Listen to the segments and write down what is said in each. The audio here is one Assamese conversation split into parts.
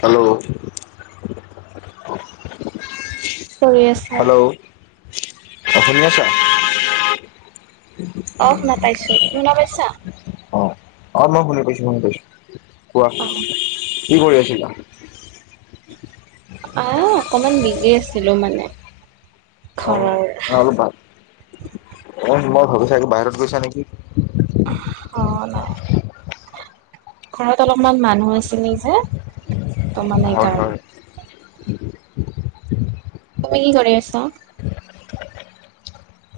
হেল্ল' কৰি আছা হেল্ল' অ'শুনি আছা? অ শুনা পাইছো তুমি শুনা পাইছা [inaudible] অ' অ' মই শুনি পাইছোঁ। শুনি পাইছোঁ। কোৱা অ কি কৰি আছিলা? আহ অকমান বিজি আছিলোঁ মানে। অ' ঘৰৰ অ' অলপ অ' মই ভাবিছোঁ বাহিৰত গৈছা নেকি? অ' নাই। ঘৰত অলপমান মানুহ আছিলে যে। ত মানে হয়, সেইকাৰণে হয়। তুমি কি কৰি আছা?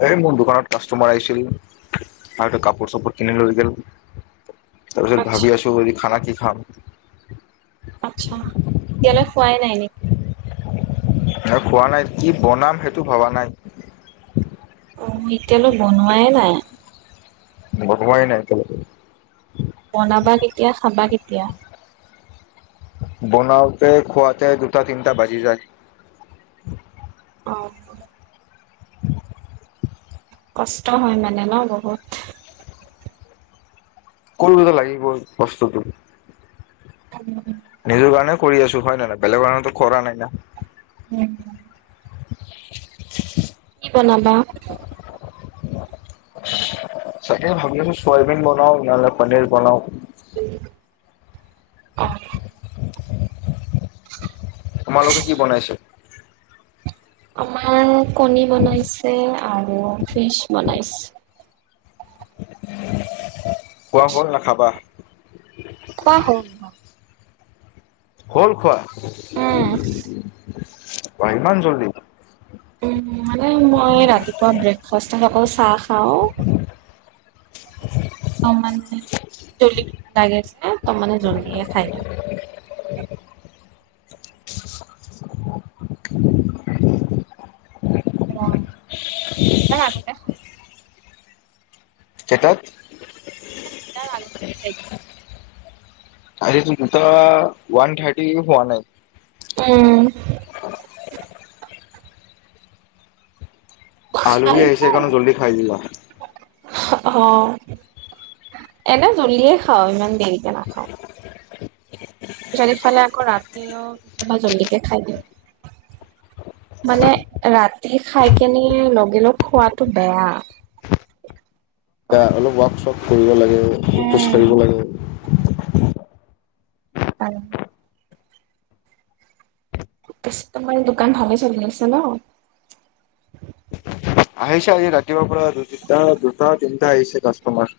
এই মোৰ দোকানত কাষ্টমাৰ আহিছিল। আৰুতে কাপোৰ চাপোৰ কিনি লৈ গিল। তাৰ পিছত আচ্ছা ভাবি আছোঁ। যদি খানা কি খাম। আচ্ছা, এতিয়ালৈ খোৱাই নাই নেকি? এই খোৱা নাই, কি বনাম সেইটো ভবা নাই। অ' এতিয়ালৈ বনোৱাইে নাই। বনোৱাই নাই। বনাবা কেতিয়া, খাবা কেতিয়া। বনাওঁতে খোৱাতে দুটা তিনটা বাজি যায়। অ' [unintelligible] কষ্ট হয় মানে ন অ' বহুত। কোনটোলে লাগি গ'ল বস্তুটো। [unintelligible] নিজৰ কাৰণে কৰি আছোঁ, হয় নহয় না বেলেগ কাৰণেটো কৰা নাই না। উম। কি বনাবা? [unintelligible] তাকে ভাবি আছোঁ চয়াবিন বনাও নহ'লে পনীৰ বনাও। উম, অ'। তোমালোকে কি বনাইছা? আমাৰ কণী বনাইছে আৰু ফিচ বনাইছে। খোৱা হ'ল না খাবা? খোৱাৰ হ'ল। হ'ল খোৱা উম ইমান জল্দি। উম, মানে মই ৰাতিপুৱা ব্ৰেকফাষ্টত অকল চাহ খাওঁ। ত, মানে জলদি ভোক লাগে যে ত, মানে জল্দিয়ে খাই দিওঁ। অ' [unintelligible] তাক আনোতে খুলি দিম। কেইটাত। মানে দুটা আগতে খাই দিওঁ। আজিটোত দুটা ওৱান থ্ৰাটি হোৱা নাই। উম। খাই আলহি আহিছে দিওঁ আৰু। কাৰণে জল্দি খাই দিলা। অ' এনেও জলদিয়ে খাও, ইমান দেৰিকে নাখাও। [unintelligible] যদিফালে আকৌ ৰাতিও কেতিয়াবা জল্দিকে খাই দিওঁ। মানে ৰাতি খাই কেনে লগে লগ খোৱাতটো বেয়া। এতিয়া অলপ ৱৰ্কশ্বপ কৰিব লাগে, খোজ উম, কাঢ়িব লাগে। অ'। তোমাৰ দোকান ভালে চলি আছে ন? আহেছা আজি ৰাতি বাপৰা দু তিনটা দুটা তিনিটা আহে কাষ্টমাৰ।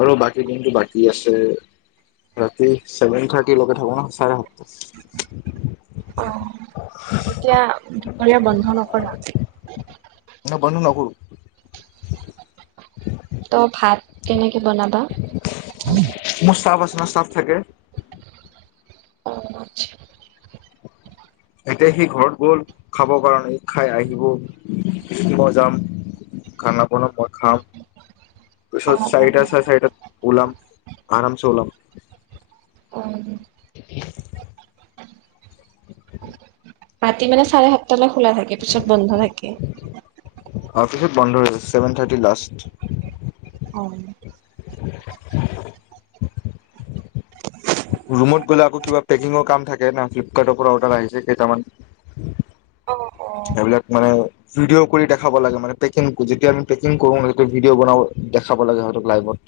আৰু বাকী দিনটো বাকী আছে। ৰাতি ছেভেন থাৰ্টিৰ লগে থাক ন চাৰে সাতটা। অ' এতিয়া দুপৰীয়া বন্ধ নকৰা। ন বন্ধ নকৰো। তই ভাত কেনেকে বনাবা? মোৰ চাফ আছে ন চাফ থাকে। অ' আচছা। এতিয়া সি ঘৰত গ'ল খাবৰ কাৰণে স খাই আহিব, মই যাম। খানা বনাম, মই খাম। অ তাৰপিছত অ চাইড আছ চাইডত ওলম, আৰাম চে ওলাম। অ'। উম। ৰাতি মানে চাৰে সাতটালৈ খোলা থাকে পিছত বন্ধ থাকে। অফিছত বন্ধ হৈছে, ছেভেন থাৰ্টি লাষ্ট। অ'। [inaudible] ৰুমত গ'লে আকৌ কিবা পেকিঙৰ কাম থাকে না ফ্লিপকাৰ্টৰ পৰা অৰ্ডাৰ আহিছে কেইটামান। অ এইবিলাক মানে ভিডিঅ' কৰি দেখাব লাগে মানে, পেকিং যেতিয়া আমি পেকিং কৰো, সেইটো ভিডিঅ বন দেখাব লাগে হয় লাইভত।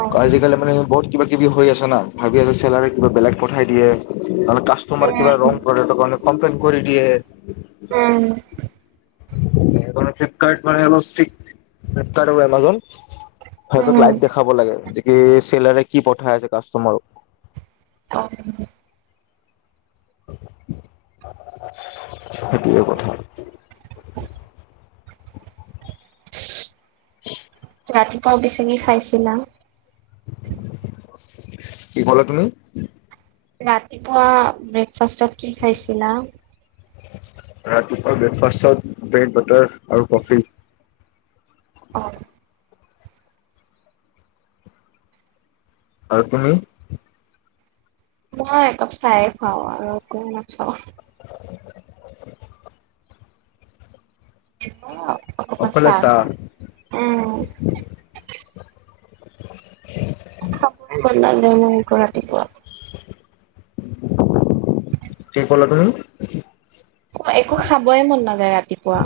অ আজিকালি মানে বহুত কিবা কিবি হৈ আছে। ভাবি আছে চেলাৰ কিবা বেলেগ পঠাই দিয়ে, নহ কাষ্টমাৰ উম কিবা ৰ ানে কমপ্লেইন কৰি দিয়ে। উম। ফ্লিপকাৰ্ মানিক, ফ্লপকাৰ্ এমোজন। সিতক উম লাইভ দেখাব লাগে যে কি চেলৰে কি পঠাই আছে কাষ্টমাৰক। অ'। সেইটোৱে কথা। উম। ৰাতিপুৱা পিছে কি খাইছিলা? কি কলা তুমি? ৰাতিপুৱা ব্ৰেকফাষ্টত কি খাইছিলা? ৰাতিপুৱা ব্ৰেকফাষ্টত ব্ৰেড বাটাৰ আৰু কফি। অ আৰু তুমি? অ' একাপ চাই খুৱওঁ আৰু একো নাখাওঁ। [inaudible] [unintelligible] অকল চাহ এছা? খাওঁ। উম [inaudible] খাবন নাযায় মইো ৰাতিপুৱা। কি কলা তুমি? অ' একো খাবই মন নাযায় ৰাতিপুৱা।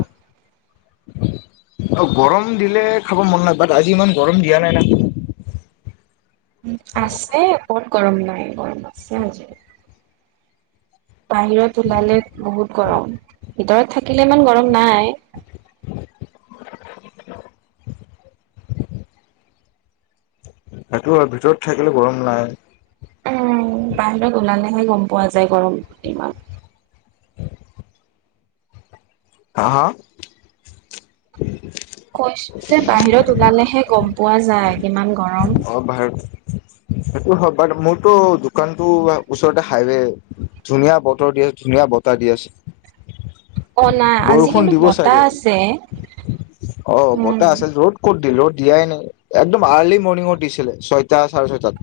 অ' গৰম দিলে খাব মন নাই, বাট আজি ইমান গৰম দিয়া নাই না। উ আছে কত গৰম নাই গৰম আছে আজ বাহিৰত ওলালে বহুত গৰম ভিতৰত থাকিলে ইমান গৰম নাই [inaudible] তো ভিতৰত থাকিলে গৰম নাই উ বাহিৰত ওলালেহে গম পোৱা যায় গৰম ইমমান হা হা কৈছো যে বাহিৰত ওলালেহে গম পোৱা যায় কিমান গৰম অ ভ সেইটো হয় বাট মোৰতটো দোকানতটো ওচৰতে হাইৱে ধুনীয়া বতৰ দি আছে ধুনীয়া বতৰ দি আছে অ নাই আজি বৰষুণ কিন্তু দিব চাগে বতাহ আছে অ উম বতাহ আছিল য'ত ক'ত দিলো দিয়াই নাই একদম আৰ্লি মৰ্ণিঙত দিছিলে ছয়টা চাৰে ছয়টাত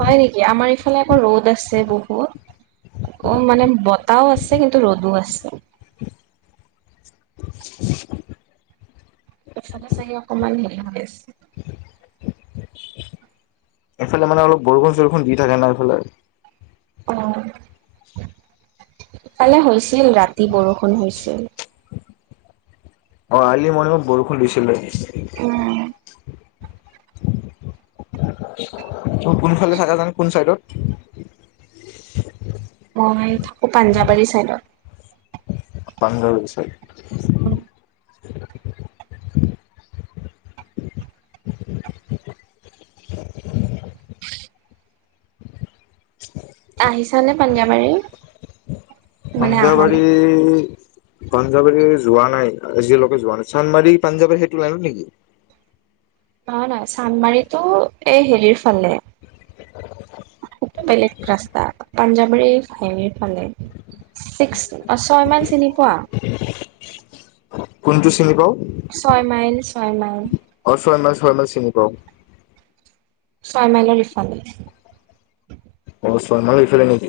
হয়াই নেকি আমাৰ ইফালে আকৌ ৰ'দ আছে বহুত অ মানে বতাও আছে কিন্তু ৰ'দো আছে। তাত চাগে অকমান হেৰি হৈ আছে এইফালে মানে অলপ বৰষুণ-চৰষুণ দি থাকে ন এইফালে। অ ইফালে হৈছিল ৰাতি বৰষুণ হৈছিল। অ আৰলি মৰণিংত বৰষুণ দিছিলে। উম ত কোনফালে থাকা জানো কোন চাইডত। মই থাকো পাঞ্জাবাৰী চাইডত। পাঞ্জাবাৰী চাইডে? উম আহিছা নে পাঞ্জাবাৰী? মানে আহা পাঞ্জাবাৰী নাই পাঞ্জাবাৰী যোৱা নাই আজিলৈকে যোৱা নাই চান্দমৰি পাঞ্জাবাৰী সেইটো লাইনত নেকি? নহয় নহয় চান্দমাৰিতো এই হেৰিৰ ফালে সেইটো বেলেগ ৰাস্তা পাঞ্জাবাৰী হেৰিৰ ফালে ছিক্স ছয় মাইল চিনি পোৱা? কোনটো চিনি পাঁও? ছয় মাইল, ছয় মাইল? ছয় মাইল ছয় মাইল চিনি পাঁও। ছয় মাইলৰ ইফালে। ছয় মাইল হেইফালে নেকি?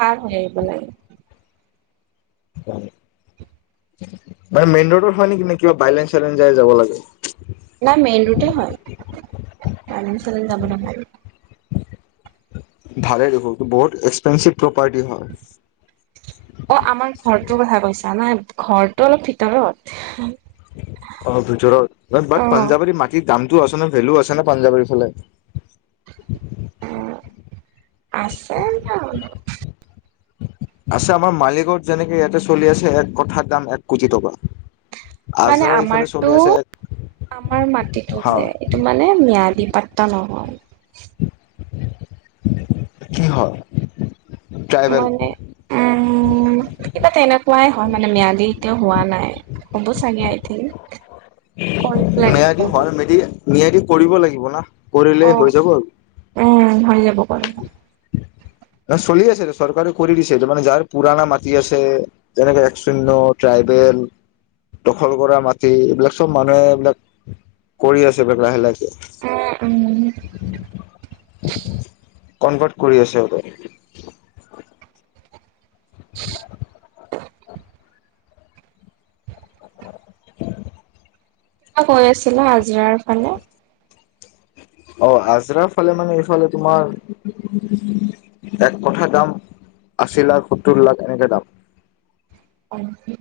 পাৰ হৈ আহিব লাগে। মানে মেইন ৰোডত হয় নেকি? নে কিবা বাইলেন-চাইলেন যাই যাব লাগে? নাই মেইন ৰোডেই হয়, বাইলেন-চাইলেন যাব নালাগে। ভালে দেখোন বহুত এক্সপেঞ্চিভ প্ৰপাৰ্টি হয়। অ আমাৰ ঘৰটোৰ কথা কৈছা, নাই ঘৰটো অলপ ভিতৰত। অলপ ভিতৰত অ বাট অ পাঞ্জাৱাৰী মাটিৰ দামটো আছে ন ভেলু আছে ন পাঞ্জাৱাৰীৰ ফালে। অ আছে আছে আমাৰ মালিকগত যেনেকে ইয়াতে চলি আছে এক কঠাৰ দাম এক কোটি টকা। মানে আজৰা ইফালে আমাৰটো, চলি আছে এক আমাৰ মাটিতো হা যে টো মানে ম্যাদি পাত্তা নহ'ল। কি হয় ট্ৰাইবেল? মানে উম কিবা তেনে কোৱাই হয় মানে ম্যাদি এতিয়াও হোৱা নাই হ'ব চাগে আইথিংক। কৰিব লাগিব ম্যাদি পা হয় মেদি ম্যাদি কৰিব লাগিব না, অ কৰিলেই হৈ যাব আৰু। উম হৈ যাব কৰিলে। চলি আছে এইটো চৰকাৰে কৰি দিছে এটো মানে যাৰ পুৰণা মাটি আছে। যেনেকে এক শূন্য ট্ৰাইবেল দখল কৰা মাটি এইবিলাক চ'ব মানুহে এইবিলাক কৰি আছে এইবিলাক লাহে, লাহে। অ, উম। ক'নভাৰ্ট কৰি আছে। [inaudible] [inaudible] কৈ আছিলা হাজিৰাৰ ফালে। অ, আজৰা ফালে মানে এইফালে তোমাৰ এক কঠা দাম আশী লাখ সত্তৰ লাখ এনেকে দাম। অ'।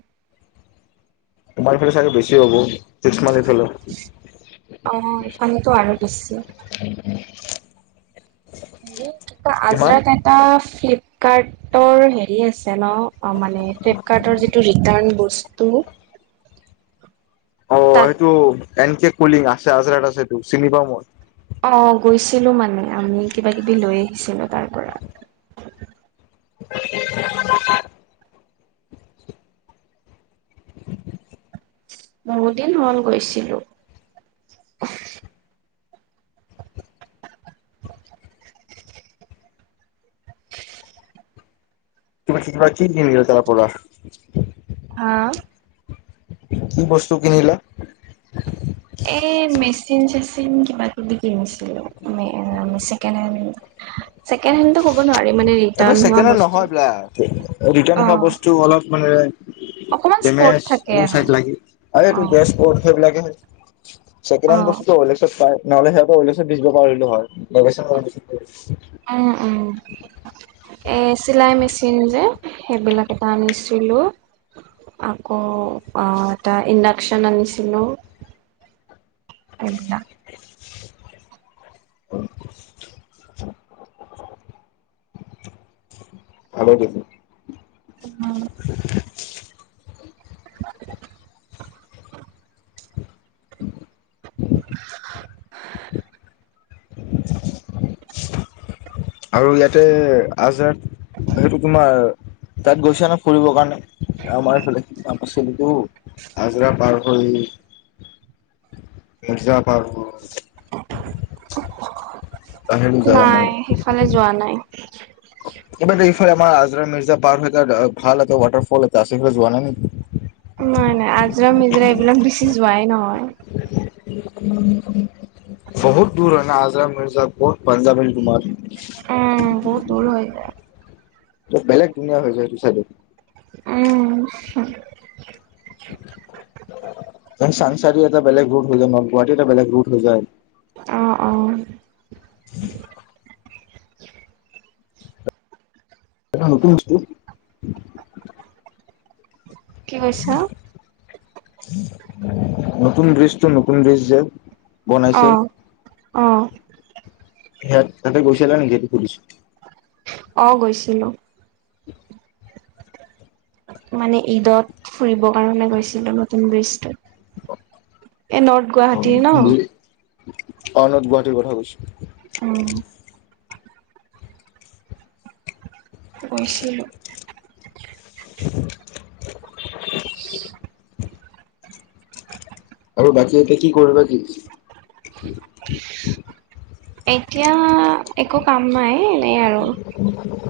তোমাৰফালে চাগে বেছি হ'ব ছিক্স মাইল এইফালে। অ, এইফালেটো আৰু বেছি। [inaudible] হে কি কিমান আজৰাত টকা এটা ফ্লিপকাৰ্টৰ হেৰি আছে। যেন মানে ফ্লিপকাৰ্টৰ যিটো ৰিটাৰ্ণ বস্তু। অ, তাত সেইটো এন কে কলিং আছে, আজৰাত আছে, এইটো চিনি পাওঁ মই। অ, গৈছিলো মানে আমি কিবা কিবি লৈ আহিছিলো তাত। [inaudible] বহুতদিন হ'ল গৈছিলো। তুমি কি, কি কিনিলা তাৰ পৰা। হা। কি বস্তু কিনিলা। এ, মেচিন, চেচিন কিবা কিবি কিনিছিলো মানে চেকেণ্ড হেণ্ড। হয়। ছেকেণ্ড হেণ্ডটো ক'ব নোৱাৰি মানে এইটো ৰিটাৰ্ণ হোৱা চেকেণ্ড হেণ্ড বস্তু নহয় দাদা ৰিটাণ অ হোৱা বস্তু অলপ মানে অকমান তেন স্পৰ্ট থাকে মুও আৰু চাই চলাগি আৰে অ তুৰ মত সেই লাগে। অ চছেকেডেণ্ড বস্তুটো উললেখছত পায়। নহ'লে সিহঁতৰিলেচন বিজিবজা এৰি লো হয়। অ', অ', এই চিলাই মেচিন যে সেইবিলাক এটা আনিছিলো। আকৌ এটা ইণ্ডাক্যন আনিছিলোঁ। সবিলাক। উম। হলে নিকি। উ। [inaudible] [inaudible] [inaudible] [inaudible] আৰু ইয়াতে আজাদ সেইটো তোমাৰ। তাত গৈছে নো ফুৰিবৰ কাৰণে আমাৰ এইফালে অবচে দুৱ। হজৰা পাৰ হৈল। মিৰ্জা পাৰ। তাহেলো জাগা নাই সেইফালে যোৱা নাই। কিন্তু ইফালে আমাৰ আজৰা মিৰ্জা পাৰ এটা ভাল ৱটাৰফল এ আছে যোৱা নাই, নিকি। নাই, নাই আজৰা মিজৰা এইবিলাক বেছি যোৱাই নহয়। উম, উ। বহুত দূৰ হয় ন, আজৰা মিৰ্জাপুৰ পঞ্জাব এণ্ড কুমাৰ। উম, বহুত দূৰ হৈ। বেলেগ ধুনীয়া হৈ এ তোৰ চাগে। উম চানচাৰী এটা বেলেগ ৰোট হৈ যায় নয় গুৱাহাটী এটা বেলেগ ৰোট হৈ যায়। অ', অ' এটা নতুন বস্তু। কি কৈছা নতুন ব্ৰীজটো নতুন ব্ৰীজ যে বনাইছে অ', অ' সেয়া তাতে গৈছিলা নেকি সেইতু সুধিচু অ', গৈছিলো। মানে ঈদত ফুৰিব কাৰণে গৈছিলো নতুন ব্ৰীজটোত [inaudible] অ', অনত গুৱাহাটীৰ কথা কৈছো। উম। গৈছিলো। [inaudible] [inaudible] আৰু বাকী এতিয়া কি কৰিবা কি। এতিয়া একো কাম নাই। এনেই আৰু [inaudible]